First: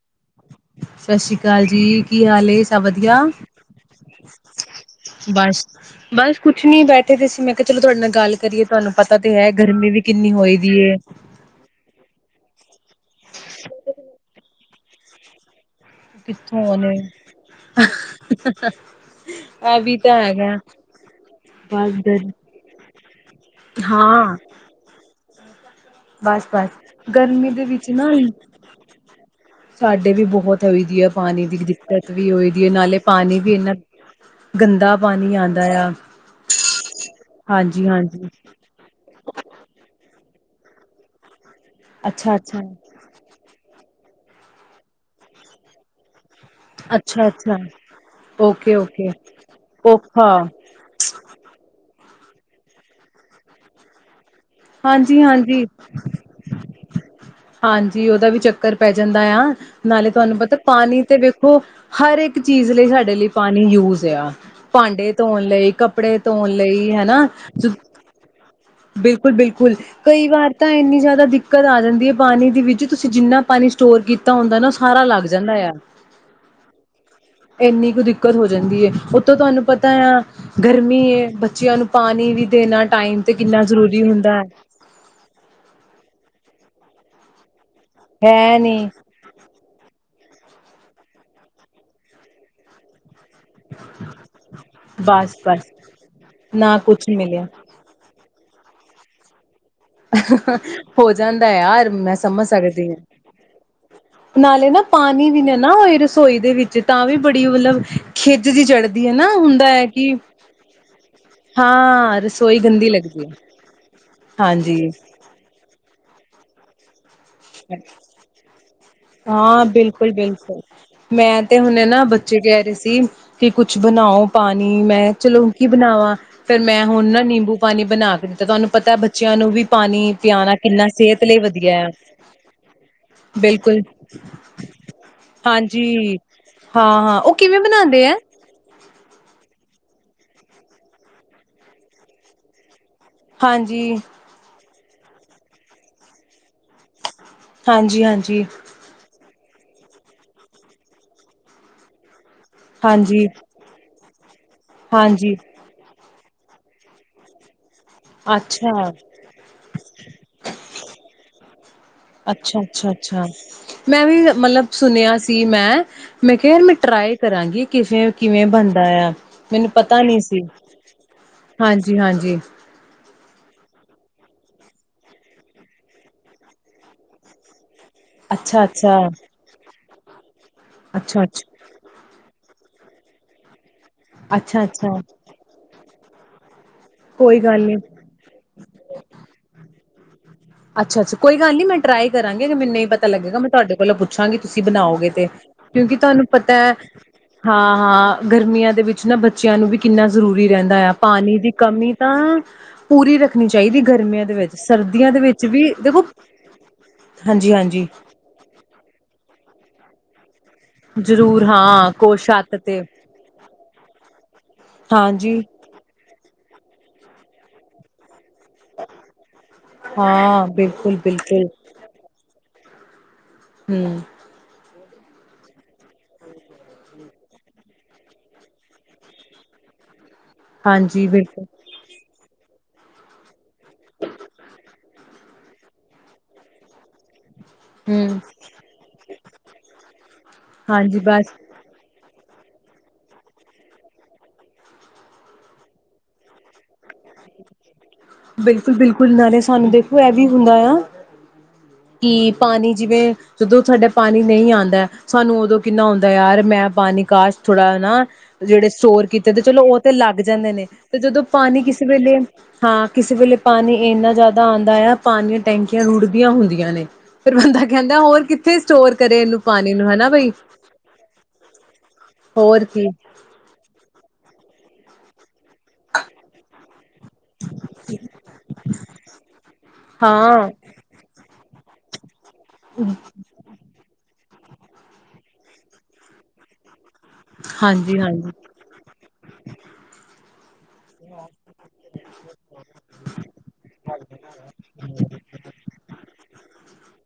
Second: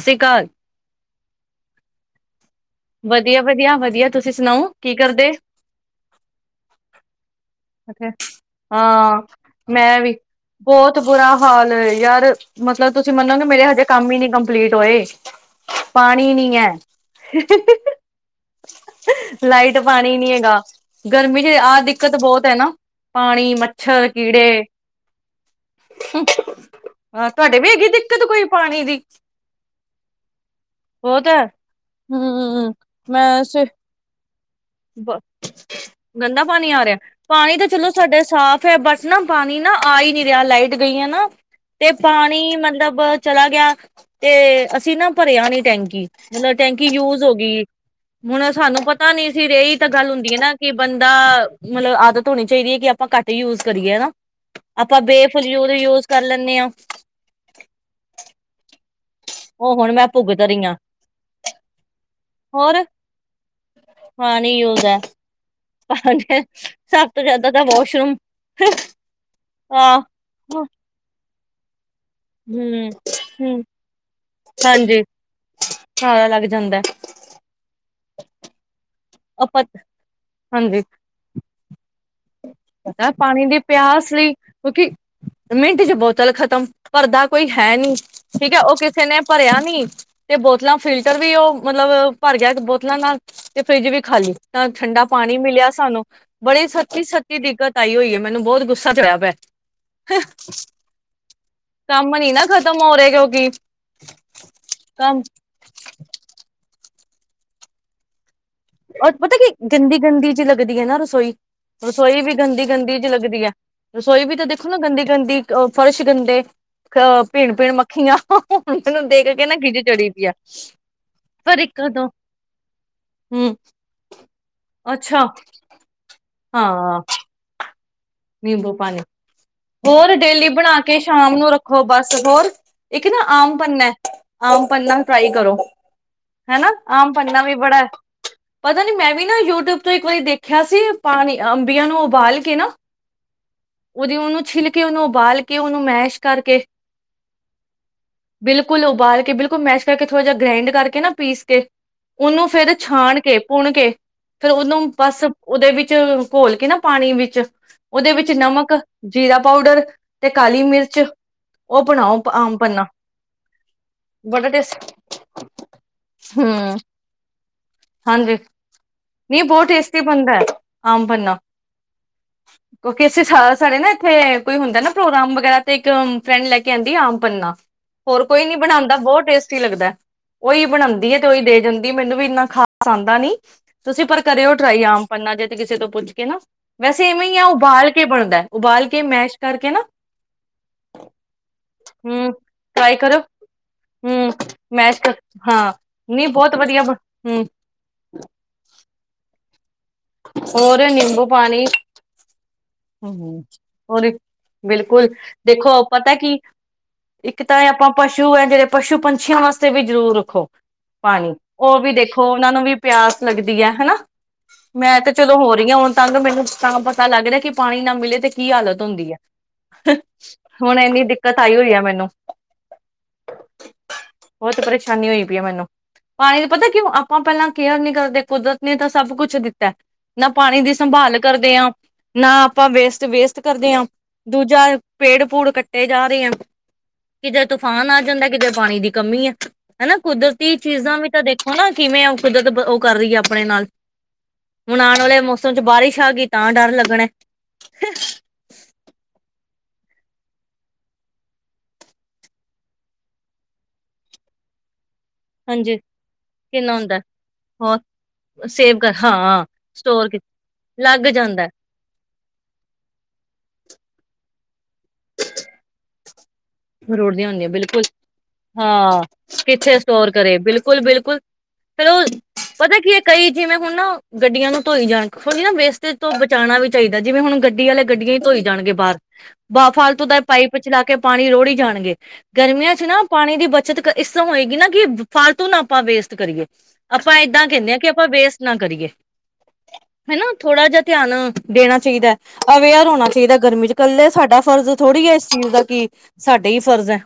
ਸਤਿ ਸ਼੍ਰੀ ਅਕਾਲ ਸਸੀਕਾਲ ਜੀ, ਕੀ ਹਾਲ ਏ? ਨਾ ਵਧੀਆ। ਵਧੀਆ ਵਧੀਆ ਤੁਸੀਂ ਸੁਣਾਓ ਕੀ ਕਰਦੇ ਬਸ, ਬਸ ਕੁਛ ਨਈ ਬੈਠੇ ਦੇ ਸੀ ਮੈ ਤਾ ਫੇਰ ਹਾਂ ਗਰਮੀ ਮੈਂ ਵੀ, ਕਿੰਨੀ ਹੋਈ ਦੀ ਏ ਬੋਤ ਬੁਰਾ ਹਾਲ ਏ ਯਾਰ ਮਤਲਬ ਤੁਸੀਂ ਮੰਨੋਗੇ ਮੇਰੇ ਹਜੇ ਕੰਮ ਹੀ ਨੀ ਕੰਮਪਲੀਟ ਹੋਏ। ਪਾਣੀ ਨੀ ਕਿੱਥੋਂ ਹੈ ਆਣੇ [unintelligible] ਲਾਈਟ ਇਹ ਵੀ ਪਾਣੀ ਤਾਂ ਨੀ ਹੈਗਾ, ਗਰਮੀ ਦੇ ਆਹ ਬਸ ਦਿੱਕਤ ਗਰ ਬਹੁਤ ਪਾਣੀ ਮੱਛਰ ਹਾਂ ਕੀੜੇ ਬਸ ਬਸ ਹਾਂ ਗਰਮੀ ਤੁਹਾਡੇ ਦੇ ਵੀ ਹੈਗੀ ਵਿੱਚ ਨਾ ਦਿੱਕਤ ਲੀ ਕੋਈ ਪਾਣੀ ਦੀ ਸਾਡੇ ਵੀ ਬਹੁਤ ਵਧੀਆ ਬਹੁਤ ਹੈ ਪਾਣੀ ਦੀ ਦਿੱਕਤ ਵੀ ਹੋਏਗੀ ਹਮ ਨਾਲੇ ਪਾਣੀ ਵੀ ਇਨਾ ਬ ਗੰਦਾ ਪਾਣੀ ਆ ਰਿਹਾ ਪਾਣੀ ਤਾਂ ਹਾਂਜੀ ਚਲੋ ਸਾਡੇ ਹਾਂਜੀ ਸਾਫ ਹ ਬਸ ਨਾ ਪਾਣੀ ਨਾ ਆ ਹੀ ਨਹੀਂ ਤੇ ਆ ਲਾਈਟ ਗਈਆਂ ਨਾ ਤੇ ਅੱਛਾ ਪਾਣੀ ਅੱਛਾ ਮਤਲਬ ਚਲਾ ਗਿਆ ਤੇ ਅਸੀਂ ਨਾ ਭਰਿਆ ਨੀ ਟੈਂਕੀ ਮਤਲਬ ਟੈਂਕੀ ਯੂਜ ਅੱਛਾ ਹੋ ਅੱਛਾ ਗਈ, ਹੁਣ ਓਕੇ ਸਾਨੂੰ ਓਕੇ ਪਤਾ ਨੀ ਇਹੀ ਤਾਂ ਗੱਲ ਔਖਾ ਹੁੰਦੀ ਹੈ, ਨਾ ਕਿ ਬੰਦਾ ਮਤਲਬ ਆਦਤ ਹੋਣੀ ਚਾਹੀਦੀ ਹੈ ਕਿ ਆਪਾਂ ਘੱਟ ਹੀ ਯੂਜ ਕਰੀਏ ਹਨਾ। ਹਾਂਜੀ ਹਾਂਜੀ, ਹਾਂ ਹਾਂਜੀ ਉਹਦਾ ਵੀ ਚੱਕਰ ਪੈ ਜਾਂਦਾ ਆ, ਉਹ ਹੁਣ ਮੈਂ ਨਾਲੇ ਤੁਹਾਨੂੰ ਭੁਗਤ ਪਤਾ ਰਹੀ ਹਾਂ ਪਾਣੀ ਤੇ ਵੇਖੋ ਹਰ ਇੱਕ ਚੀਜ਼ ਹੋਰ ਲਈ ਸਾਡੇ ਲਈ ਪਾਣੀ ਯੂਜ ਆ, ਪਾਣੀ ਯੂਜ ਹੈ ਭਾਂਡੇ ਧੋਣ ਲਈ ਤੇ ਕੱਪੜੇ ਪਾਣੀ ਧੋਣ ਲਈ ਸਭ ਤੋਂ ਹਨਾ। ਜ਼ਿਆਦਾ ਤਾਂ ਵਾਸ਼ਰੂਮ ਬਿਲਕੁਲ ਬਿਲਕੁਲ, ਆਹ ਕਈ ਵਾਰ ਤਾਂ ਇੰਨੀ ਜ਼ਿਆਦਾ ਦਿੱਕਤ ਦਿੱਕਤ ਆ ਜਾਂਦੀ ਹੈ। ਪਾਣੀ ਦੇ ਵਿੱਚ ਹਮ ਤੁਸੀਂ ਜਿੰਨਾ ਹਮ ਪਾਣੀ ਸਟੋਰ ਕੀਤਾ ਹੁੰਦਾ ਨਾ ਉਹ ਹਾਂਜੀ ਸਾਰਾ ਲੱਗ ਜਾਂਦਾ ਆ ਸਾਰਾ ਲੱਗ ਜਾਂਦਾ ਇੰਨੀ ਕੁ ਦਿੱਕਤ ਦਿੱਕਤ ਹੋ ਜਾਂਦੀ ਹੈ। ਉਤੋਂ ਆਪਾਂ ਤੁਹਾਨੂੰ ਪਤਾ ਆ, ਹਾਂਜੀ ਗਰਮੀ ਏ ਬੱਚੇ ਬੱਚਿਆਂ ਨੂੰ ਪਾਣੀ ਵੀ ਦੇਣਾ ਪਤਾ ਟਾਈਮ ਤੇ ਪਾਣੀ ਦੇ ਕਿੰਨਾ ਜ਼ਰੂਰੀ ਪਿਆਸ ਲਈ, ਹੁੰਦਾ ਹੈ ਕਿਊਂਕਿ, ਮਿੰਟ ਚ ਬੋਤਲ ਖਤਮ ਭਰਦਾ ਕੋਈ ਹੈ ਨੀ, ਠੀਕ ਹੈ ਉਹ ਕਿਸੇ ਨੇ ਭਰਿਆ ਨੀ ਤੇ ਬੋਤਲਾਂ ਫਿਲਟਰ ਵੀ ਉਹ ਮਤਲਬ ਭਰ ਗਿਆ ਬੋਤਲਾਂ ਨਾਲ ਤੇ ਫਰਿੱਜ ਵੀ ਖਾਲੀ। ਨਾ ਠੰਡਾ ਬਸ ਪਾਣੀ ਮਿਲਿਆ ਬਸ ਸਾਨੂੰ ਬੜੇ ਨਾ ਕੁਛ ਸੱਚੀ ਮਿਲਿਆ ਦਿੱਕਤ ਆਈ ਹੋਈ ਹੈ। ਮੈਨੂੰ ਬਹੁਤ ਗੁੱਸਾ ਚੜ੍ਹਿਆ ਪਿਆ ਹੋ ਜਾਂਦਾ ਯਾਰ ਮੈਂ ਕੰਮ ਨੀ ਨਾ ਸਮਝ ਖ਼ਤਮ ਸਕਦੀ ਹੋ ਹਾਂ, ਰਹੇ ਕਿਉਂਕਿ ਨਾਲੇ ਨਾ ਕੰਮ ਪਾਣੀ ਵੀ ਨਾ ਨਾ ਰਸੋਈ ਦੇ ਵਿੱਚ ਤਾਂ ਵੀ ਬੜੀ ਮਤਲਬ ਖੇ [unintelligible] ਔਰ ਪਤਾ ਕੀ, ਗੰਦੀ ਗੰਦੀ ਜੀ ਲੱਗਦੀ ਐ ਨਾ ਰਸੋਈ, ਰਸੋਈ ਵੀ ਗੰਦੀ ਗੰਦੀ ਜੀ ਲੱਗਦੀ ਐ, ਰਸੋਈ ਵੀ ਤਾਂ ਹਾਂਜੀ ਦੇਖੋ ਗੰਦੀ ਗੰਦੀ ਉਹ ਫਰਸ਼ ਗੰਦੇ ਕਪ ਕੇ ਨਾ ਹਾਂ ਖਿਝ ਚੜੀ ਬਿਲਕੁਲ ਦੀ ਆ ਬਿਲਕੁਲ, ਮੈਂ ਪਰ ਤੇ ਇੱਕ ਹੁਣੇ ਨਾ ਦੋ ਬੱਚੇ ਕਹਿ ਰਹੇ ਸੀ। ਕਿ ਹਮ ਕੁਛ ਬਣਾਓ ਪਾਣੀ ਮੈਂ ਅੱਛਾ ਚਲੋ ਕੀ ਬਣਾਵਾਂ, ਫੇਰ ਮੈਂ ਹਾਂ ਹੁਣ ਨਾ ਨਿੰਬੂ ਪਾਣੀ ਬਣਾ ਕੇ ਦਿੱਤੈ ਤੁਹਾਨੂੰ ਨਿੰਬੂ ਪਤਾ ਪਾਣੀ ਬੱਚਿਆਂ ਨੂੰ ਵੀ ਪਾਣੀ ਹੋਰ ਡੇਲੀ ਪਿਆਣਾ ਬਣਾ ਕਿੰਨਾ ਕੇ ਸਿਹਤ ਸ਼ਾਮ ਲਈ ਨੂੰ ਵਧੀਆ ਰੱਖੋ ਹੈ ਬਸ। ਇੱਕ ਨਾ ਆਮ ਬਿਲਕੁਲ ਪੰਨੈ ਐ ਆਮ ਪੰਨਾ ਟਰਾਈ ਕਰੋ, ਹਾਂਜੀ ਹੈਨਾ ਹਾਂ ਆਮ ਹਾਂ ਉਹ ਪੰੰਨਾ ਵੀ ਕਿਵੇਂ ਬੜਾ ਐ ਬਣਾਉਂਦੇ ਹੈ ਪਤੈ ਮੈਂ ਵੀ ਨਾ ਯੂਟਿਊਬ ਤੋਂ ਇੱਕ ਵਾਰੀ ਦੇਖਿਆ ਸੀ ਪਾਣੀ ਅੰਬੀਆਂ ਨੂੰ ਉਬਾਲ ਕੇ ਨਾ ਹਾਂਜੀ। ਛਿਲ ਕੇ ਓਨੂੰ ਉਬਾਲ ਕੇ ਓਨੂੰ ਮੈਸ਼ ਕਰਕੇ ਹਾਂਜੀ, ਹਾਂਜੀ, ਬਿਲਕੁਲ ਉਬਾਲ ਕੇ ਬਿਲ ਮੈਸ਼ ਕਰਕੇ ਥੋੜਾ ਜਾ ਗ੍ਰਾਇੰਡ ਕਰਕੇ ਨਾ ਪੀਸ ਕੇ ਓਨੂੰ ਫੇਰ ਛਾਣ ਹਾਂਜੀ, ਕੇ ਪੁਣ ਕੇ ਫੇਰ ਓਨੂੰ ਬਸ ਹਾਂਜੀ ਔਦੇ ਵਿੱਚ ਘੋਲ ਕੇ ਨਾ ਪਾਣੀ ਵਿੱਚ ਔਦੇ ਵਿੱਚ ਨਮਕ ਅੱਛਾ। ਜੀਰਾ ਪਾਊਡਰ ਤੇ ਕਾਲੀ ਮਿਰਚ ਉਹ ਬਣਾਓ ਆਮ ਅੱਛਾ ਪੰਨਾ ਅੱਛਾ ਅੱਛਾ ਮੈਂ ਵੀ ਬੜਾ ਮਲਬ ਟੇਸਟੀ ਸੁਣਿਆ ਸੀ ਮੈਂ ਮੈਂ ਕਿਆ ਹੂੰ ਯਾਰ ਮੈਂ ਟਰਾਈ ਕਰਾਂਗੀ। ਕਿਵੇਂ ਹਾਂਜੀ ਕਿਵੇਂ ਬਣਦਾ ਐ ਨਹੀਂ ਬਹੁਤ ਮੈਨੂੰ ਟੇਸਟੀ ਪਤਾ ਨੀ ਬਣਦਾ ਸੀ, ਹੈ ਆਮ ਪੰਨਾ ਹਾਂਜੀ ਹਾਂਜੀ। ਕਿਉਂਕਿ ਅਸੀਂ ਸਾ ਸਾਡੇ ਨਾ ਐਥੇ ਕੋਈ ਹੁੰਦੈ ਨਾ ਪ੍ਰੋਗਰਾਮ ਵਗੈਰਾ ਤੇ ਇੱਕ ਫਰੈਂਡ ਲੈ ਕੇ ਆਂਦੀ ਏ ਆਮ ਪੰਨਾ। ਹੋਰ ਕੋਈ ਨੀ ਅੱਛਾ, ਬਣਾਂਦਾ ਅੱਛਾ, ਬੌਤ ਟੇਸਟੀ ਲੱਗਦੈ। ਔਈ ਬਣਾਂਦੀ ਐ ਅੱਛਾ, ਤੇ ਅੱਛਾ, ਔਈ ਦੇ ਜਾਂਦੀ ਏ ਮੈਨੂੰ ਵੀ ਇੰਨਾ ਅਸਾਂਦਾ ਨੀ। ਤੁਸੀਂ ਪਰ ਕਰਓ ਅੱਛਾ, ਟਰਾਈ ਅੱਛਾ ਆਮ ਪੰਨਾ ਜੇ ਤੇ ਕਿਸੇ ਤੋਂ ਪੁੱਛ ਹੈਨਾ। ਵੈਸੇ ਇਵੇਂ ਈ ਕੋਈ ਆ ਗੱਲ ਨੀ। ਉਬਾਲ ਕੇ ਬਣਦੈ, ਉਬਾਲ ਕੇ ਮੈਸ਼ ਕਰਕੇ ਨਾ ਅੱਛਾ ਅੱਛਾ, ਕੋਈ ਗੱਲ ਨੀ ਮੈਂ ਟਰਾਈ ਹਮ। ਕਰਾਂਗੀ ਅਗਰ ਮੈਨੂੰ ਨਹੀਂ ਟਰਾਈ ਪਤਾ ਕਰੋ ਲੱਗੇਗਾ ਮੈਂ ਤੁਹਾਡੇ ਕੋਲੋਂ ਹਮ ਪੁੱਛਾਂਗੀ ਤੁਸੀਂ ਮੈਸ਼ ਬਣਾਓਗੇ ਕਰ ਤੇ ਹਾਂ ਕਿਉਂਕਿ ਤੁਹਾਨੂੰ ਨਹੀਂ ਬਹੁਤ ਪਤੈ, ਵਧੀਆ ਹਮ ਹਾਂ। ਹਾਂ, ਗਰਮੀਆਂ। ਦੇ ਵਿੱਚ ਨਾ ਬੱਚਿਆਂ ਨੂੰ ਵੀ ਕਿੰਨਾ ਜ਼ਰੂਰੀ ਰੈੰਦਾ ਹੋਰ ਆ, ਨਿੰਬੂ ਪਾਣੀ ਦੀ ਕਮੀ ਤਾਂ ਪੂਰੀ ਹਮ ਰੱਖਣੀ ਚਾਈਦੀ ਹੋਰ ਗਰਮੀਆਂ ਦੇ ਵਿੱਚ, ਬਿਲਕੁਲ ਸਰਦੀਆਂ ਦੇ ਵਿੱਚ ਦੇਖੋ ਪਤਾ ਕਿ ਇੱਕ ਤੈ ਐ ਹਾਂਜੀ-ਹਾਂਜੀ ਅਪਾਂ ਪਸੂ ਐ ਜੇੜੇ ਪਸ਼ੂ ਪੰ ਪੰਛੀਆਂ ਵਾਸਤੇ ਵੀ ਜ਼ਰੂਰ ਰੱਖੋ। ਪਾਣੀ ਜ਼ਰੂਰ ਔ ਵੀ ਹਾਂ ਕੋ ਦੇਖੋ ਓਨਾਂ ਛੱਤ ਨੂੰ ਵੀ ਤੇ ਪਿਆਸ ਲੱਗਦੀ ਐ ਹਨਾ, ਮੈਂ ਤੇ ਚਲੋ ਹਾਂਜੀ ਹੋ ਰਹੀ ਹਾਂ ਹੁਣ ਤੰਗ ਮੈਨੂੰ ਤਾਂ ਪਤਾ ਲੱਗਦਾ ਕਿ ਪਾਣੀ ਨਾ ਮਿਲੇ ਤੇ ਕੀ ਹਾਲਤ ਹੁੰਦੀ ਹੈ, ਹਾਂ ਹੁਣ ਇੰਨੀ ਦਿੱਕਤ ਬਿਲਕੁਲ-ਬਿਲਕੁਲ ਆਈ ਹੋਈ ਆ ਮੈਨੂੰ। ਹੂੰ ਬਹੁਤ ਪਰੇਸ਼ਾਨੀ ਹੋਈ ਪਈ ਹੈ ਮੈਨੂੰ ਪਾਣੀ ਪਤਾ ਕਿਉਂ ਆਪਾਂ ਪਹਿਲਾਂ ਕੇਅਰ ਨੀ ਕਰਦੇ ਕੁਦਰਤ ਨੇ ਤਾਂ ਸਭ ਕੁੱਛ ਦਿੱਤਾ। ਨਾ ਪਾਣੀ ਦੀ ਹਾਂਜੀ ਸੰਭਾਲ ਬਿਲਕੁਲ ਕਰਦੇ ਹਾਂ। ਨਾ ਆਪਾਂ ਵੇਸਟ- ਵੇਸਟ ਕਰਦੇ ਹਾਂ ਦੂਜਾ ਪੇੜ ਪੂੜ ਕੱਟੇ ਜਾ ਰਹੇ ਆ। ਕਿਤੇ ਤੂਫਾਨ ਆ ਹੂੰ ਜਾਂਦਾ ਕਿਤੇ ਪਾਣੀ ਦੀ ਕਮੀ ਆ ਹਨਾ ਕੁਦਰਤੀ ਚੀਜ਼ਾਂ ਹਾਂਜੀ ਵੀ ਤਾਂ ਬਸ ਦੇਖੋ ਨਾ ਕਿਵੇਂ ਕੁਦਰਤ ਉਹ ਕਰ ਰਹੀ ਹੈ ਆਪਣੇ ਨਾਲ ਹੁਣ ਆਉਣ ਵਾਲੇ ਮੌਸਮ 'ਚ ਬਾਰਿਸ਼ ਆ ਗਈ ਤਾਂ ਡਰ ਲੱਗਣਾ। ਬਿਲਕੁਲ -ਬਿਲਕੁਲ ਨ ਸਾਨੂੰ ਦੇਖੋ ਇਹ ਵੀ ਹੁੰਦਾ ਆ ਕਿ ਪਾਣੀ ਜਿਵੇਂ ਜਦੋਂ ਸਾਡਾ ਪਾਣੀ ਨਹੀਂ ਆਉਂਦਾ ਸਾਨੂੰ ਉਦੋਂ ਹਾਂਜੀ ਕਿੰਨਾ ਆਉਂਦਾ ਯਾਰ ਮੈਂ ਕਿੰਨਾ ਹੁੰਦਾ ਪਾਣੀ ਕਾਸ਼ ਹੋਰ ਥੋੜਾ ਨਾ ਜਿਹੜੇ ਸੇਵ ਕਰ ਸਟੋਰ ਕੀਤੇ ਤੇ ਹਾਂ ਚਲੋ ਉਹ ਤੇ ਸਟੋਰ ਲੱਗ ਜਾਂਦੇ ਨੇ ਤੇ ਲੱਗ ਜਦੋਂ ਜਾਂਦਾ ਪਾਣੀ ਕਿਸ ਵੇਲੇ ਹਾਂ ਕਿਸੇ ਵੇਲੇ ਪਾਣੀ ਇੰਨਾ ਜ਼ਿਆਦਾ ਆਉਂਦਾ ਆ ਪਾਣੀਆਂ ਟੈਂਕੀਆਂ ਰੁੜ ਰੁੜਦੀਆਂ ਹੁੰਦੀਆਂ ਬਿਲਕੁਲ ਕਿੱਥੇ ਸਟੋਰ ਹਾਂ ਕਰੇ ਇਹਨੂੰ ਪਾਣੀ ਕਿੱਥੇ ਨੂੰ ਹਨਾ ਸਟੋਰ ਬਈ ਕਰੇ ਬਿਲਕੁਲ -ਬਿਲਕੁਲ ਚਲੋ ਪਤਾ ਕੀ ਹੈ ਕਈ ਜਿਵੇਂ ਹੁਣ ਨਾ ਗੱਡੀਆਂ ਨੂੰ ਧੋਈ ਜਾਣ ਥੋੜ੍ਹੀ ਨਾ ਵੇਸਟੇਜ ਤੋਂ ਬਚਾਉਣਾ ਵੀ ਚਾਹੀਦਾ ਜਿਵੇਂ ਹੁਣ ਗੱਡੀ ਵਾਲੇ ਗੱਡੀਆਂ ਹੀ ਧੋਈ ਜਾਣਗੇ ਬਾਹਰ ਬਾਹ ਫਾਲਤੂ ਦਾ ਹਾਂ ਪਾਈਪ ਚਲਾ ਕੇ ਪਾਣੀ ਲੋ। [unintelligible] ਵੀ ਜਾਣਗੇ। ਗਰਮੀਆਂ 'ਚ ਨਾ ਪਾਣੀ ਦੀ ਬੱਚਤ ਇਸ ਤਰ੍ਹਾਂ ਹੋਏਗੀ ਨਾ ਕਿ ਫਾਲਤੂ ਨਾ ਆਪਾਂ ਵੇਸਟ ਕਰੀਏ। ਆਪਾਂ ਏਦਾਂ ਕਹਿੰਦੇ ਆ ਕਿ ਹਾਂਜੀ ਆਪਾਂ ਹਾਂਜੀ ਵੇਸਟ ਨਾ ਕਰੀਏ। ਹਨਾ ਥੋੜਾ ਜਿਹਾ ਧਿਆਨ ਦੇਣਾ ਚਾਹੀਦਾ ਅਵੇਅਰ ਹੋਣਾ ਚਾਹੀਦਾ ਗਰਮੀ 'ਚ ਇਕੱਲੇ ਸਾਡਾ ਫਰਜ਼ ਥੋੜ੍ਹੀ ਹੈ ਇਸ ਚੀਜ਼ ਦਾ ਕਿ ਸਾਡੇ ਹੀ ਫਰਜ਼ ਹੈ।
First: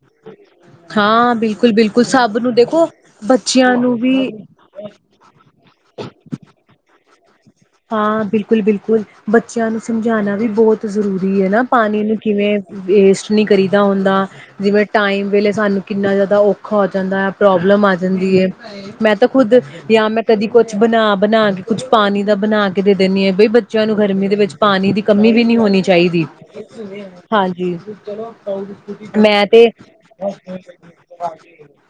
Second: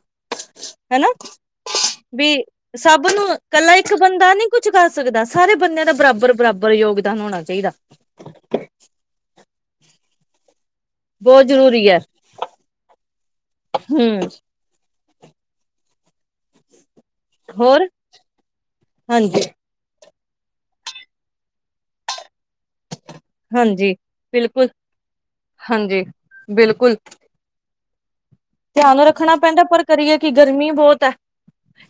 ਹਨਾ ਹਾਂ ਬਿਲਕੁਲ -ਬਿਲਕੁਲ ਵੀ ਸਭ ਨੂੰ ਦੇਖੋ ਸਭ ਨੂੰ ਬੱਚਿਆਂ ਇਕੱਲਾ ਇੱਕ ਨੂੰ ਵੀ ਬੰਦਾ ਨੀ ਕੁੱਝ ਕਰ ਸਕਦਾ ਸਾਰੇ ਬੰਦਿਆਂ ਦਾ ਬਰਾਬਰ-ਬਰਾਬਰ ਯੋਗਦਾਨ ਹੋਣਾ ਚਾਹੀਦਾ ਹਾਂ ਬਿਲਕੁਲ -ਬਿਲਕੁਲ ਬੱਚ ਬੱਚਿਆਂ ਨੂੰ ਸਮਝਾਉਣਾ ਵੀ ਬਹੁਤ ਜ਼ਰੂਰੀ ਬਹੁਤ ਹੈ ਨਾ ਜ਼ਰੂਰੀ ਹੈ ਪਾਣੀ ਨੂੰ ਕਿਵੇਂ ਵੇਸਟ ਨਹੀਂ ਕਰੀਦਾ ਹੁੰਦਾ ਹਮ ਜਿਵੇਂ ਟਾਈਮ ਵੇਲੇ ਸਾਨੂੰ ਕਿੰਨਾ ਜ਼ਿਆਦਾ ਔਖਾ ਜਾਂਦਾ, ਪ੍ਰੋਬਲਮ ਹੋਰ ਆ ਜਾਂਦੀ ਹੈ। ਮੈਂ ਤਾਂ ਹਾਂਜੀ ਖੁਦ ਜਾਂ ਮੈਂ ਕਦੀ ਕੁੱਛ ਬਣਾ ਬਣਾ ਕੇ ਕੁੱਛ ਪਾਣੀ ਦਾ ਬਣਾ ਕੇ ਦੇ ਦੇਨੀ ਹਾਂ ਬਈ ਬੱਚਿਆਂ ਹਾਂਜੀ ਨੂੰ ਗਰਮੀ ਦੇ ਵਿੱਚ ਬਿਲਕੁਲ ਪਾਣੀ ਦੀ ਕਮੀ ਵੀ ਨੀ ਹੋਣੀ ਹਾਂਜੀ ਚਾਹੀਦੀ, ਬਿਲਕੁਲ ਹਾਂਜੀ ਕਰੋ। ਧਿਆਨ ਰੱਖਣਾ ਮੈਂ ਪੈਂਦਾ ਤੇ, ਪਰ ਕਰੀਏ ਕਿ ਗਰਮੀ ਬਹੁਤ ਹੈ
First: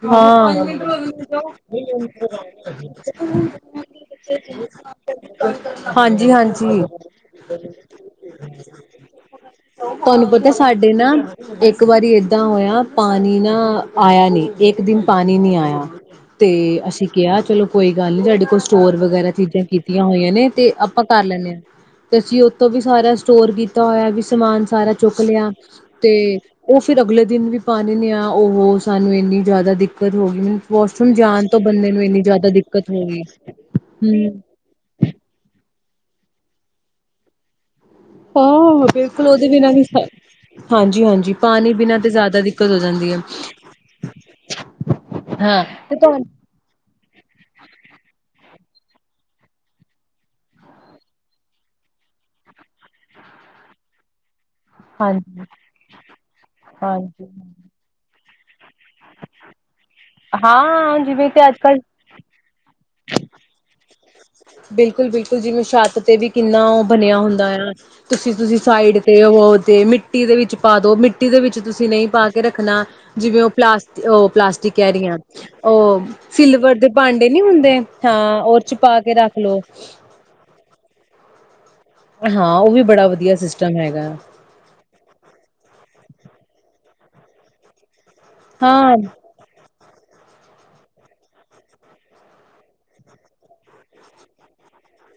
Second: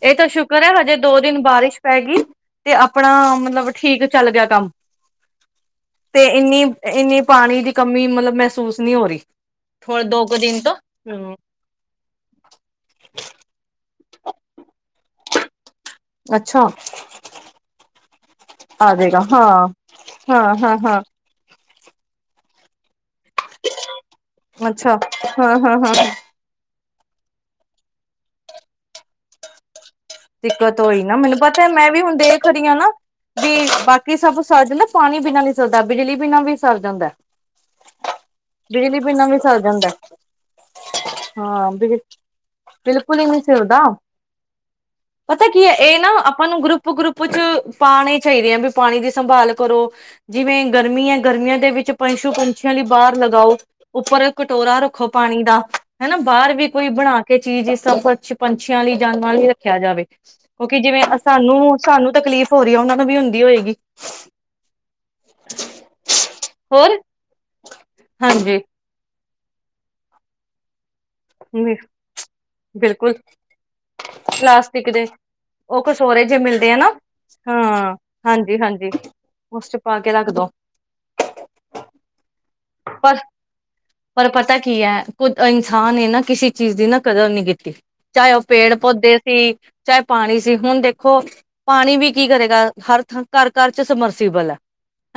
ਇਹ ਤਾਂ ਹਾਂ। ਸ਼ੁਕਰ ਹੈ ਹਜੇ ਦੋ ਦਿਨ ਬਾਰਿਸ਼ ਪੈ ਗਈ ਤੇ ਆਪਣਾ ਮਤਲਬ ਠੀਕ ਚੱਲ ਗਿਆ ਕੰਮ ਤੇ ਇੰਨੀ ਹਾਂਜੀ-ਹਾਂਜੀ ਇੰਨੀ ਪਾਣੀ ਦੀ ਕਮੀ ਮਤਲਬ ਮਹਿਸੂਸ ਨਹੀਂ ਹੋ ਰਹੀ। ਹੋਰ ਦੋ ਤੁਹਾਨੂੰ ਕੁ ਪਤਾ ਦਿਨ ਤੋਂ ਸਾਡੇ ਨਾ ਹਮ ਇੱਕ ਵਾਰੀ ਏਦਾਂ ਹੋਇਆ ਪਾਣੀ ਨਾ। ਆਇਆਂ ਨਹੀਂ ਇੱਕ ਦਿਨ ਪਾਣੀ ਨਹੀਂ ਆਇਆਂ। ਤੇ ਅੱਛਾ ਅਸੀਂ ਕਿਹਾ ਚਲੋ ਕੋਈ ਗੱਲ ਨੀ, ਤੁਹਾਡੇ ਕੋਲ ਆ ਸਟੋਰ ਜਾਏਗਾ ਵਗੈਰਾ ਹਾਂ ਚੀਜ਼ਾਂ। ਆਂ ਹੋਈਆਂ ਨੇ ਹਾਂ ਤੇ ਹਾਂ ਹਾਂ ਆਪਾਂ ਕਰ ਲੈਣੇ। ਤੇ ਅਸੀਂ ਉੱਤੋਂ ਵੀ ਸਾਰਾ। ਸਟੋਰ ਕੀਤਾ ਹੋਇਆ ਵੀ। ਸਮਾਨ ਸਾਰਾ ਅੱਛਾ ਚੁੱਕ ਲਿਆ ਹਾਂ ਹਾਂ ਹਾਂ ਤੇ ਉਹ ਫਿਰ ਅਗਲੇ ਦਿਨ ਵੀ ਪਾਣੀ ਨੇ ਆ ਉਹ ਸਾਨੂੰ ਇੰਨੀ ਜ਼ਿਆਦਾ ਦਿੱਕਤ ਹੋ ਗਈ ਮੈਨੂੰ ਦਿੱਕਤ ਹੋਈ ਵਾਸ਼ਰੂਮ ਨਾ ਮੈਨੂੰ ਜਾਣ ਤੋਂ ਪਤਾ ਮੈਂ ਬੰਦੇ ਵੀ ਨੂੰ ਹੁਣ ਇੰਨੀ ਦੇਖ ਜ਼ਿਆਦਾ ਰਹੀ ਨਾ ਦਿੱਕਤ ਹੋ ਗਈ ਵੀ ਬਾਕੀ ਹਮ ਸਭ ਸਰ ਜਾਂਦਾ। ਪਾਣੀ ਬਿਨਾਂ ਨਹੀਂ ਸਰਦਾ, ਬਿਜਲੀ ਬਿਨਾਂ ਵੀ ਸਰ ਜਾਂਦਾ। ਹਾਂ! ਬਿਲਕੁਲ ਉਹਦੇ ਬਿਨਾਂ ਵੀ ਸਰ ਜਾਂਦਾ। ਹਾਂਜੀ -ਹਾਂਜੀ ਹਾਂ ਪਾਣੀ ਬਿਲ ਬਿਨਾਂ ਤੇ ਜ਼ਿਆਦਾ ਦਿੱਕਤ ਹੋ ਜਾਂਦੀ ਬਿਲਕੁਲ ਆ। ਹੀ ਨੀ ਸਿਰਦਾ ਪਤਾ ਕੀ ਹੈ! ਇਹ ਨਾ ਆਪਾਂ ਨੂੰ ਗਰੁੱਪ ਗਰੁੱਪ ਚ ਪਾਉਣੇ ਚਾਹੀਦੇ ਆ ਵੀ ਪਾਣੀ ਦੀ ਸੰਭਾਲ ਕਰੋ ਜਿਵੇਂ ਗਰਮੀ ਹੈ ਗਰਮੀਆਂ ਦੇ ਵਿੱਚ ਪਸ਼ੂ ਪੰਛੀਆਂ ਲਈ ਬਾਹਰ ਲਗਾਓ! ਉੱਪਰ ਕਟੋਰਾ ਰੱਖੋ ਪਾਣੀ ਹਾਂਜੀ, ਦਾ। ਹਨਾ, ਬਾਹਰ ਵੀ ਕੋਈ ਬਣਾ ਹਾਂਜੀ। ਕੇ ਚੀਜ਼ ਸਫ਼ਰ ਚ' ਪੰਛੀਆਂ ਜਾਨਵਰਾਂ ਲਈ ਰੱਖਿਆ ਜਾਵੇ ਕਿਉਂਕਿ ਹਾਂ ਜਿਵੇਂ ਤੇ ਅੱਜ ਸਾਨੂੰ ਕੱਲ ਸਾਨੂੰ ਤਕਲੀਫ਼ ਹੋ ਰਹੀ ਹੈ ਉਹਨਾਂ ਵੀ ਹੁੰਦੀ ਹੋਏਗੀ। ਬਿਲਕੁਲ ਬਿਲਕੁਲ ਜਿਵੇਂ ਛੱਤ ਤੇ ਵੀ ਕਿੰਨਾ ਉਹ ਹੋਰ ਬਣਿਆ ਹੁੰਦਾ ਆ ਤੁਸੀਂ ਤੁਸੀਂ ਹਾਂਜੀ। ਸਾਈਡ। ਤੇ ਉਹ ਤੇ ਮਿੱਟੀ ਦੇ ਵਿੱਚ ਪਾਦੋ ਮਿੱਟੀ। ਮਿੱਟੀ ਦੇ ਵਿੱਚ ਤੁਸੀਂ ਨਹੀਂ ਪਾ ਕੇ ਰੱਖਣਾ ਬਿਲਕੁਲ ਜਿਵੇਂ ਉਹ ਪਲਾਸਟਿਕ, ਉਹ ਪਲਾਸਟਿਕ ਕਹਿ ਰਹੀਆਂ ਉਹ ਕਸੋਰੇ ਜੇ ਮਿਲਦੇ ਸਿਲਵਰ ਆ ਦੇ ਨਾ। ਭਾਂਡੇ ਨੀ ਹੁੰਦੇ ਹਾਂ ਹਾਂ ਹਾਂਜੀ ਉਹਦੇ ਚ' ਹਾਂਜੀ ਪਾਕੇ। ਉਸ ਚ ਪਾ ਕੇ ਰੱਖਦੋ। ਹਾਂ ਉਹ ਵੀ ਬੜਾ ਪਰ, ਵਧੀਆ ਸਿਸਟਮ ਹੈਗਾ ਪਰ ਪਤਾ ਕੀ ਐ, ਕੁਝ ਇਨਸਾਨ ਏ ਨਾ ਚੀਜ਼ ਦੀ ਨਾ ਕਦਰ ਨੀ ਕੀਤੀ। ਚਾਹੇ ਓ ਪੇੜ ਹਾਂ, ਪੋਦੇ ਸੀ ਚਾਹੇ ਪਾਣੀ ਸੀ। ਹੁਨ ਦੇਖੋ, ਪਾਣੀ ਵੀ ਕੀ ਕਰੇਗਾ ਹਰ ਥਾਂ ਘਰ- ਘਰ ਚ ਸਮਰਸੀਬਲ ਐ,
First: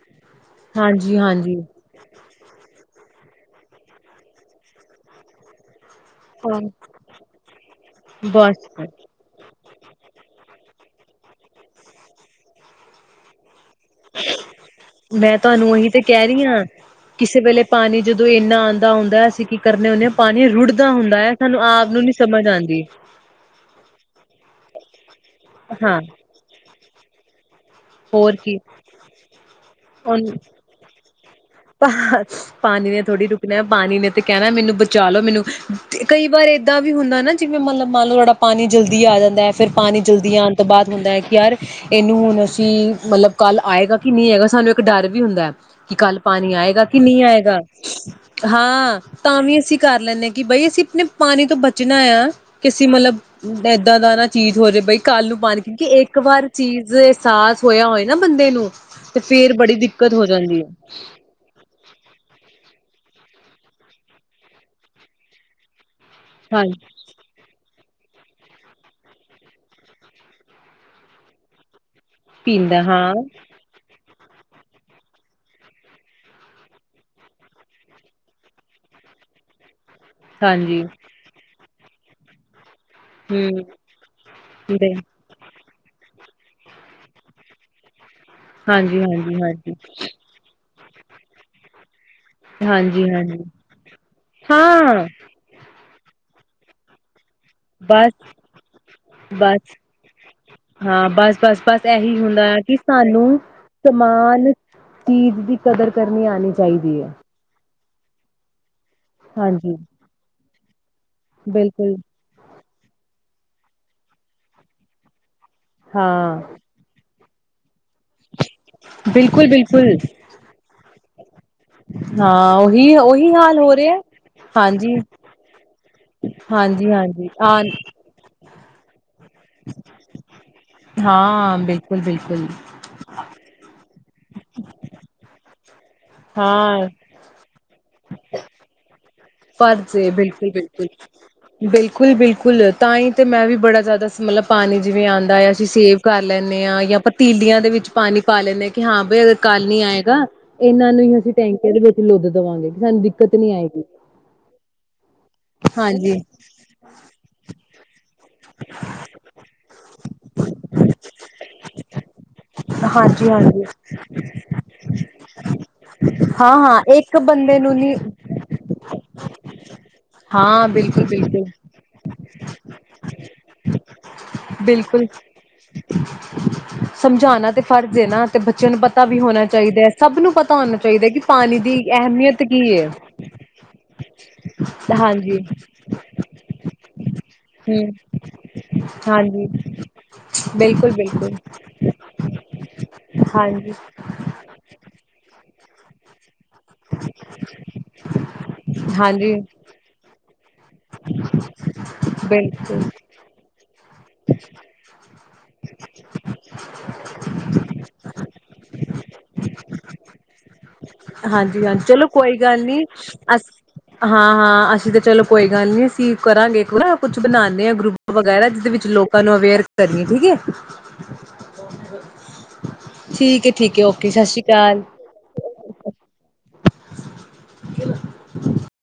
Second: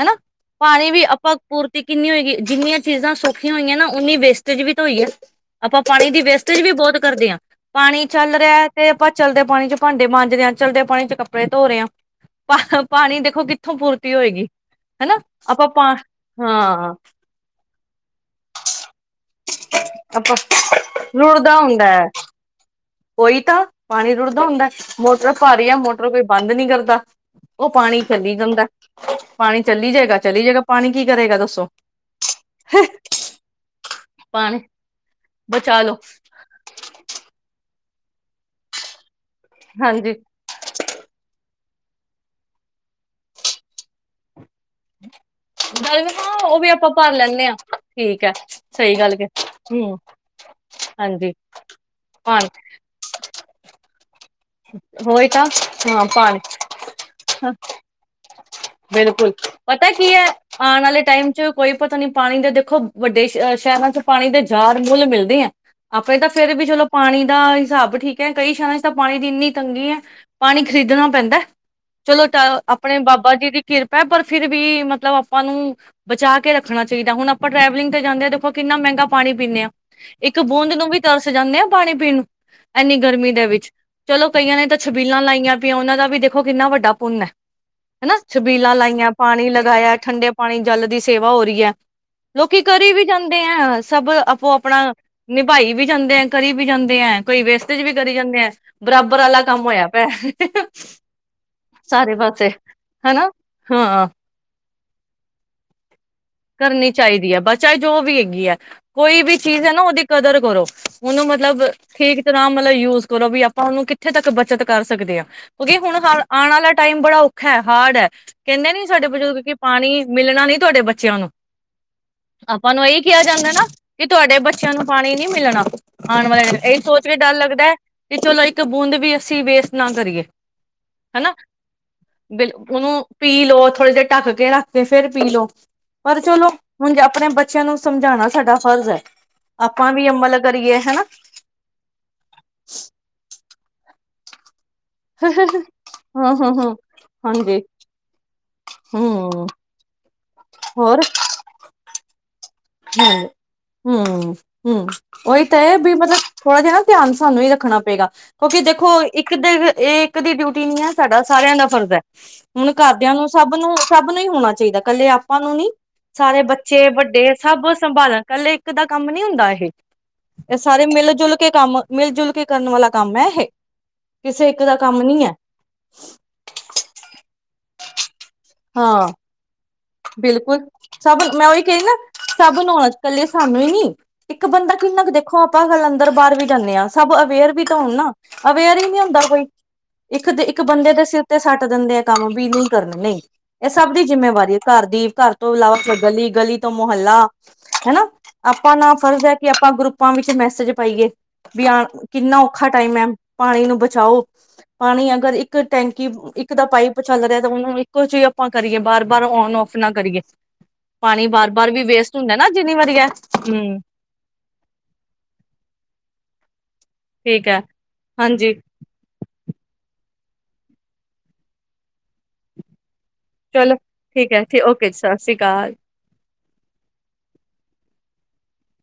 ਹਨਾ ਪਾਣੀ ਵੀ ਹਾਂਜੀ, ਆਪਾਂ ਹਾਂਜੀ। ਪੂਰਤੀ ਕਿੰਨੀ ਹੋਏਗੀ ਜੀਨੀਆਂ ਚੀਜ਼ਾਂ ਸੌਖੀਆਂ ਹੋਈਆਂ ਨਾ, ਓਨੀ ਵੇਸਟੇਜ ਵੀ ਤਾਂ ਹੋਈ ਐ। ਪਾਣੀ ਦੀ ਹਾਂ ਵੇਸਟੇਜ ਵੀ ਬੋਤ ਕਰਦੇ ਆਂ, ਪਾਣੀ ਚੱਲ ਰੇਆ ਬਸ ਤੇ ਆਪਾਂ ਚੱਲਦੇ ਪਾਣੀ ਚ ਭਾਂਡੇ ਮਾਂਜਦੇ ਆ, ਚੱਲਦੇ ਪਾਣੀ ਚ ਕੱਪੜੇ ਧੋ ਰਏ ਆ, ਪਾ ਪਾਣੀ ਦੇਖੋ ਕਿ ਮੈਂ ਤੁਆਨੂੰ ਓਹੀ ਪਾ ਤੇ ਕੈ ਰੀ ਆਂ, ਹਾਂ ਕਿਸੇ ਵੇਲੇ ਪਾਨੀ ਜਦੋਂ ਏਨਾਂ ਆਂਦਾ ਹੁੰਦੈ ਅਸੀਂ ਕੀ ਕਰਨੇ ਹੋਨੇ ਆਂ ਪਾਨੀ ਰੋੜਦਾ ਹੁੰਦੈ, ਆਉਂਦੀ ਓਈ ਤਾਂ ਪਾਣੀ ਰੁੜਦਾ ਹੁੰਦੈ। ਮੋਟਰ ਭਾਰੀ ਆ, ਹਾਂ ਮੋਟਰ ਕੋਈ ਬੰਦ ਨੀ ਕਰਦਾ। ਓ ਪਾਣੀ ਚੱਲੀ ਹੋਰ ਕੀ ਜਾਂਦੈ, ਪਾਣੀ ਚੱਲੀ ਜਾਏਗਾ ਉਹਨੂੰ ਚੱਲੀ ਜੇਗਾ ਪਾਣੀ ਕੀ ਕਰੇਗਾ ਦੱਸੋ ਪਾਣੀ ਨੇ ਥੋੜ੍ਹੀ ਰੁਕਣਾ ਪਾਣੀ ਨੇ ਪਾਣੀ ਲਓ ਮੈਨੂੰ ਬਚਾ ਲੋ ਤੇ ਕਈ ਵਾਰ ਏਦਾਂ ਵੀ ਹੁੰਦਾ ਨਾ ਜਿਵੇਂ ਮੰਨਲਬ ਮੰਨ ਲਓ [unintelligible] ਪਾਣੀ ਜਲਦੀ ਆ ਜਾਂਦਾ ਫਿਰ ਪਾਣੀ ਹਾਂਜੀ ਜਲਦੀ ਆਉਣ ਤੋਂ ਬਾਅਦ ਹੁੰਦਾ ਹੈ ਕਿ ਯਾਰ ਇਹਨੂੰ ਹੁਣ ਅਸੀਂ ਮਲਬ ਕੱਲ ਆਏਗਾ ਕਿ ਨਹੀਂ ਹੈਗਾ ਸਾਨੂੰ ਇੱਕ ਡਰ ਵੀ ਹੁੰਦਾ ਹੈ ਕਿ ਗਲ ਕੱਲ ਹਾਂ ਪਾਣੀ ਉਹ ਵੀ ਆਏਗਾ ਆਪਾਂ ਕਿ ਭਰ ਨਹੀਂ ਲੈਂਦੇ ਹਾਂ ਆਏਗਾ? ਠੀਕ ਹੈ ਸਹੀ ਹਾਂ ਗੱਲ ਤਾਂ ਵੀ ਅਸੀਂ ਹਮ ਕਰ ਲੈਂਦੇ ਹਾਂ ਕਿ ਬਾਈ ਅਸੀਂ ਆਪਣੇ ਹਾਂਜੀ ਪਾਣੀ ਤੋਂ ਬਚਣਾ ਆ ਪਾਣੀ ਕਿਸੇ ਮਤਲਬ [unintelligible] ਚੀਜ਼ ਹੋ ਜਾਵੇ ਬਈ ਕੱਲ ਹੋਈ ਨੂੰ ਤਾਂ ਪਾਣੀ ਕਿਉਂਕਿ ਹਾਂ ਇੱਕ ਵਾਰ ਪਾਣੀ ਚੀਜ਼ ਅਹਿਸਾਸ ਹੋਇਆ ਹੋਏ ਨਾ ਬੰਦੇ ਨੂੰ ਤੇ ਬਿਲਕੁਲ ਫੇਰ ਬੜੀ ਪਤਾ ਕੀ ਦਿੱਕਤ ਹੋ ਜਾਂਦੀ ਹੈ ਆਉਣ ਵਾਲੇ ਟਾਈਮ ਚ ਕੋਈ ਪਤਾ ਨੀ ਪਾਣੀ ਦੇ ਦੇਖੋ ਵੱਡੇ ਸ਼ ਸ਼ਹਿਰਾਂ ਚ ਪਾਣੀ ਦੇ ਜਾਰ ਮੁੱਲ ਮਿਲਦੇ ਹੈ ਆਪੇ ਤਾਂ ਫੇਰ ਹਾਂ ਵੀ ਚਲੋ ਪਾਣੀ ਦਾ ਹਿਸਾਬ ਠੀਕ ਹੈ ਕਈ ਸ਼ਹਿਰਾਂ ਚ ਤਾਂ ਪਾਣੀ ਦੀ ਇੰਨੀ ਤੰਗੀ ਹੈ ਪਾਣੀ ਖ਼ਰੀਦਣਾ ਪੈਂਦਾ ਚਲੋ ਪੀਂਦਾ ਆਪਣੇ ਹਾਂ ਬਾਬਾ ਜੀ ਦੀ ਕਿਰਪਾ ਪਰ ਫਿਰ ਵੀ ਮਤਲਬ ਆਪਾਂ ਨੂੰ ਬਚਾ ਕੇ ਰੱਖਣਾ ਚਾਹੀਦਾ। ਹੁਣ ਆਪਾਂ ਟਰੈਵਲਿੰਗ ਤੇ ਜਾਂਦੇ ਹਾਂ ਦੇਖੋ ਕਿੰਨਾ ਮਹਿੰਗਾ ਪਾਣੀ ਪੀਂਦੇ ਹਾਂ ਇੱਕ ਬੂੰਦ ਹਾਂਜੀ ਨੂੰ ਵੀ ਤਰਸ ਜਾਂਦੇ ਆ ਪਾਣੀ ਪੀਣ ਇੰਨੀ ਗਰਮੀ ਦੇ ਵਿੱਚ ਹਮ ਚਲੋ ਕਈਆਂ ਨੇ ਤਾਂ ਦੇ ਛਬੀਲਾਂ ਲਾਈਆਂ [unintelligible] ਉਹਨਾਂ ਦਾ ਵੀ ਦੇਖੋ ਕਿੰਨਾ ਵੱਡਾ ਪੁੰਨ ਹੈ। ਹਨਾ? ਛਬੀਲਾਂ ਹਾਂਜੀ ਲਾਈਆਂ, ਹਾਂਜੀ ਪਾਣੀ ਹਾਂਜੀ ਲਗਾਇਆ, ਠੰਡੇ ਪਾਣੀ ਜਲ ਦੀ ਸੇਵਾ ਹੋ ਰਹੀ ਹੈ ਲੋਕੀ ਕਰੀ ਵੀ ਹਾਂਜੀ ਹਾਂਜੀ ਜਾਂਦੇ ਹੈ, ਸਭ ਆਪੋ ਆਪਣਾ ਹਾਂ ਨਿਭਾਈ ਵੀ ਜਾਂਦੇ ਹੈ, ਕਰੀ ਵੀ ਜਾਂਦੇ ਹੈ ਕੋਈ ਵੇਸਟੇਜ ਵੀ ਕਰੀ ਬਸ ਜਾਂਦੇ ਆ ਬਸ, ਹਾਂ ਬਸ ਬਸ ਬਸ, ਸਾਰੇ ਇਹੀ ਹੁੰਦਾ ਪਾਸੇ ਆ ਕਿ ਸਾਨੂੰ ਹਨਾ ਹਾਂ ਸਮਾਨ ਚੀਜ ਦੀ ਕਦਰ ਕਰਨੀ ਆਣੀ ਚਾਹੀਦੀ ਹੈ ਚਾਹੇ ਜੋ ਵੀ ਹੈਗੀ ਹੈ। ਕੋਈ ਵੀ ਚੀਜ਼ ਹੈ ਹਾਂਜੀ ਨਾ ਉਹਦੀ ਕਦਰ ਕਰੋ। ਉਹਨੂੰ ਮਤਲਬ ਬਿਲਕੁਲ ਠੀਕ ਤਰ੍ਹਾਂ ਤਲ ਯੂਜ ਕਰੋ ਵੀ ਆਪਾਂ ਉਹਨੂੰ ਕਿੱਥੇ ਤੱਕ ਬੱਚਤ ਕਰ ਸਕਦੇ ਹਾਂ। ਕਿਉਂਕਿ ਹੁਣ ਹਾਂ ਆਉਣ ਵਾਲਾ ਟਾਈਮ ਬੜਾ [unintelligible] ਹਾਰਡ ਹੈ, ਕਹਿੰਦੇ ਨੀ ਸਾਡੇ ਬਜ਼ੁਰਗ, ਬਿਲਕੁਲ ਕਿ ਬਿਲਕੁਲ ਪਾਣੀ ਮਿਲਣਾ ਨੀ ਤੁਹਾਡੇ ਬੱਚੇ ਚਿਆਂ ਨੂੰ। ਹਾਂ ਆਪਾਂ ਨੂੰ ਉਹੀ ਇਹੀ ਕਿਹਾ ਉਹੀ ਜਾਂਦਾ ਹਾਲ ਨਾ? ਹੋ ਰਿਹਾ ਕਿ ਤੁਹਾਡੇ ਬੱਚਿਆਂ ਨੂੰ ਹਾਂਜੀ ਪਾਣੀ ਨੀ ਮਿਲਣਾ। ਆਉਣ ਵਾਲੇ [unintelligible] ਹਾਂਜੀ ਸੋਚ ਕੇ ਹਾਂਜੀ ਡਰ ਆ ਲੱਗਦਾ ਹੈ ਕਿ ਚਲੋ ਬੂੰਦ ਵੀ ਸੀ ਵੇਸਟ ਨਾ ਕਰੀਏ, ਹਨਾ? ਹਾਂ ਬਿਲਕੁਲ ਬ ਬਿਲਕੁਲ ਉਹਨੂੰ ਪੀ ਲਓ ਥੋੜੇ ਜਿਹੇ ਢੱਕ ਕੇ ਰੱਖ ਕੇ ਫੇਰ ਪੀਲੋ ਪਰ ਚਲੋ ਹਾਂ ਹੁਣ ਆਪਣੇ ਬੱਚਿਆਂ ਨੂੰ ਸਮਝਾਉਣਾ ਸਾਡਾ ਫਰਜ਼ ਹੈ। ਆਪਾਂ ਵੀ ਪਰਜੇ ਅਮਲ ਬਿਲਕੁਲ ਕਰੀਏ ਬਿਲਕੁਲ। ਹਨਾ ਬਿਲਕੁਲ ਬਿਲਕੁਲ, ਤਾਂ ਹੀ ਤੇ ਮੈਂ ਵੀ ਬੜਾ ਜ਼ਿਆਦਾ ਮਤਲਬ ਪਾਣੀ ਜਿਵੇਂ ਹਾਂ ਆਂਦਾ ਹੈ, ਅਸੀਂ ਸੇਵ ਕਰ ਹਾਂ ਲੈਂਦੇ ਹਾਂ ਜਾਂ ਪਤੀਲੀਆਂ ਹਾਂਜੀ ਦੇ ਵਿੱਚ ਪਾਣੀ ਪਾ ਲੈਂਦੇ ਹਾਂ ਕਿ ਹਾਂ ਬਈ ਅਗਰ ਹਮ ਕੱਲ ਨੀ ਆਏਗਾ। ਇਹਨਾਂ ਹੋਰ ਨੂੰ ਹੀ ਅਸੀਂ ਟੈਂਕੀਆਂ ਦੇ ਵਿੱਚ [unintelligible] ਦੇਵਾਂਗੇ ਕਿ ਸਾਨੂੰ ਦਿੱਕਤ ਨੀ ਆਏਗੀ। ਹਮ ਹਮ, ਓਹੀ ਤੇ ਇਹ ਵੀ ਹਾਂਜੀ ਮਤਲਬ ਥੋੜਾ ਜਿਹਾ ਨਾ ਧਿਆਨ ਸਾਨੂੰ ਹੀ ਰੱਖਣਾ ਪਏਗਾ ਕਿਓਕਿ ਦੇਖੋ ਇੱਕ ਦੇ ਇਹ ਇੱਕ ਦੀ ਡਿਊਟੀ ਨੀ ਹੈ, ਸਾਡਾ ਸਾਰਿਆਂ ਦਾ ਫਰਜ਼ ਹੈ ਹੁਣ ਘਰਦਿਆਂ ਨੂੰ ਹਾਂਜੀ ਸਭ ਹਾਂਜੀ ਨੂੰ ਸਭ ਨੂੰ ਹੀ ਹੋਣਾ ਚਾਹੀਦਾ ਕੱਲੇ ਆਪਾਂ ਨੂੰ ਨੀ, ਸਾਰੇ ਹਾਂ ਹਾਂ ਬੱਚੇ ਇੱਕ ਵੱਡੇ ਬੰਦੇ ਸਭ ਨੂੰ ਨੀ ਸੰਭਾਲਣ ਕੱਲੇ ਇੱਕ ਦਾ ਕੰਮ ਨੀ ਹੁੰਦਾ ਇਹ ਇਹ ਹਾਂ ਸਾਰੇ ਬਿਲਕੁਲ ਮਿਲ ਜੁਲ ਬਿਲਕੁਲ ਕੇ ਕੰਮ ਮਿਲ ਜੁਲ ਕੇ ਕਰਨ ਵਾਲਾ ਕੰਮ ਹੈ ਇਹ ਕਿਸੇ ਇੱਕ ਦਾ ਕੰਮ ਬਿਲਕੁਲ ਨੀ ਹੈ ਸਮਝਾਉਣਾ ਤੇ ਫਰਜ਼ ਹੈ ਨਾ ਤੇ ਬੱਚਿਆਂ ਨੂੰ ਹਾਂ ਪਤਾ ਵੀ ਹੋਣਾ ਚਾਹੀਦੈ ਬਿਲਕੁਲ ਸਭ ਮੈਂ ਓਹੀ ਕਹਦੀ ਨਾ ਅਹਿਮੀਅਤ ਸਭ ਕੀ ਨੂੰ ਹੈ ਇਕੱਲੇ ਸਾਨੂੰ ਹੀ ਨੀ ਇੱਕ ਬੰਦਾ ਕਿੰਨਾ ਕੁ ਦੇਖੋ ਹਾਂਜੀ ਆਪਾਂ ਕੱਲ ਅੰਦਰ ਬਾਹਰ ਵੀ ਜਾਂਦੇ ਹਾਂ ਸਭ ਅਵੇਅਰ ਹਮ ਹੁਣ ਨਾ ਅਵੇਅਰ ਹੀ ਨਹੀਂੀ ਹੁੰਦਾ ਕੋਈ, ਹਾਂਜੀ ਇੱਕ ਇੱਕ ਬਿਲਕੁਲ ਬੰਦੇ ਦੇ ਸਿਰ ਬਿਲਕੁਲ ਤੇ ਸੱਟ ਦਿੰਦੇ ਆ ਕੰਮ ਵੀ ਨਹੀਂ ਕਰਨ ਨਹੀਂ ਇਹ ਹਾਂਜੀ ਸਭ ਦੀ ਜਿੰਮੇਵਾਰੀ ਘਰ ਤੋਂ ਇਲਾਵਾ ਗਲੀ ਗਲੀ ਤੋਂ ਮੁਹੱਲਾ ਹਨਾ ਆਪਾਂ ਨਾ ਫਰਜ਼ ਹੈ ਹਾਂਜੀ ਕਿ ਆਪਾਂ ਗਰੁੱਪਾਂ ਵਿੱਚ ਮੈਸੇਜ ਪਾਈਏ, ਵੀ ਆ ਕਿੰਨਾ ਔਖਾ ਬਿਲਕੁਲ ਟਾਈਮ ਹੈ ਪਾਣੀ ਨੂੰ ਬਚਾਓ ਪਾਣੀ ਅਗਰ ਇੱਕ ਟੈਂਕੀ ਇੱਕ ਦਾ ਪਾਈਪ ਚੱਲ ਰਿਹਾ ਤਾਂ ਉਹਨਾ ਨੂੰ ਇੱਕੋ ਜਿ ਆਪਾਂ ਕਰੀਏ ਬਾਰ ਬਾਰ ਓਨ- ਔਫ ਨਾ ਕਰੀਏ ਪਾਣੀ ਹਾਂਜੀ ਬਾਰ-ਬਾਰ ਵੀ ਹਾਂਜੀ ਚਲੋ ਵੇਸਟ ਹੁੰਦਾ ਕੋਈ ਨਾ ਗੱਲ ਜਿੰਨੀ ਨੀ ਵਾਰੀ ਹੈ ਅ ਹੂੰ ਹਾਂ ਹਾਂ ਅਸੀਂ ਤਾਂ ਚਲੋ ਕੋਈ ਗੱਲ ਨੀ ਅਸੀਂ ਕਰਾਂਗੇ ਕੁਛ ਠੀਕ ਹੈ ਬਣਾਉਂਦੇ ਆ ਗਰੁੱਪ ਵਗੈਰਾ ਹਾਂਜੀ ਜਿਹਦੇ ਵਿੱਚ ਲੋਕਾਂ ਨੂੰ ਅਵੇਅਰ ਕਰਨੀ ਠੀਕ ਹੈ ਠੀਕ ਹੈ ਚਲੋ ਠੀਕ ਹੈ ਓਕੇ ਸਤਿ ਠੀਕ ਸ਼੍ਰੀ ਏ ਅਕਾਲ ਓਕੇ ਸਤਿ ਸ੍ਰੀ ਅਕਾਲ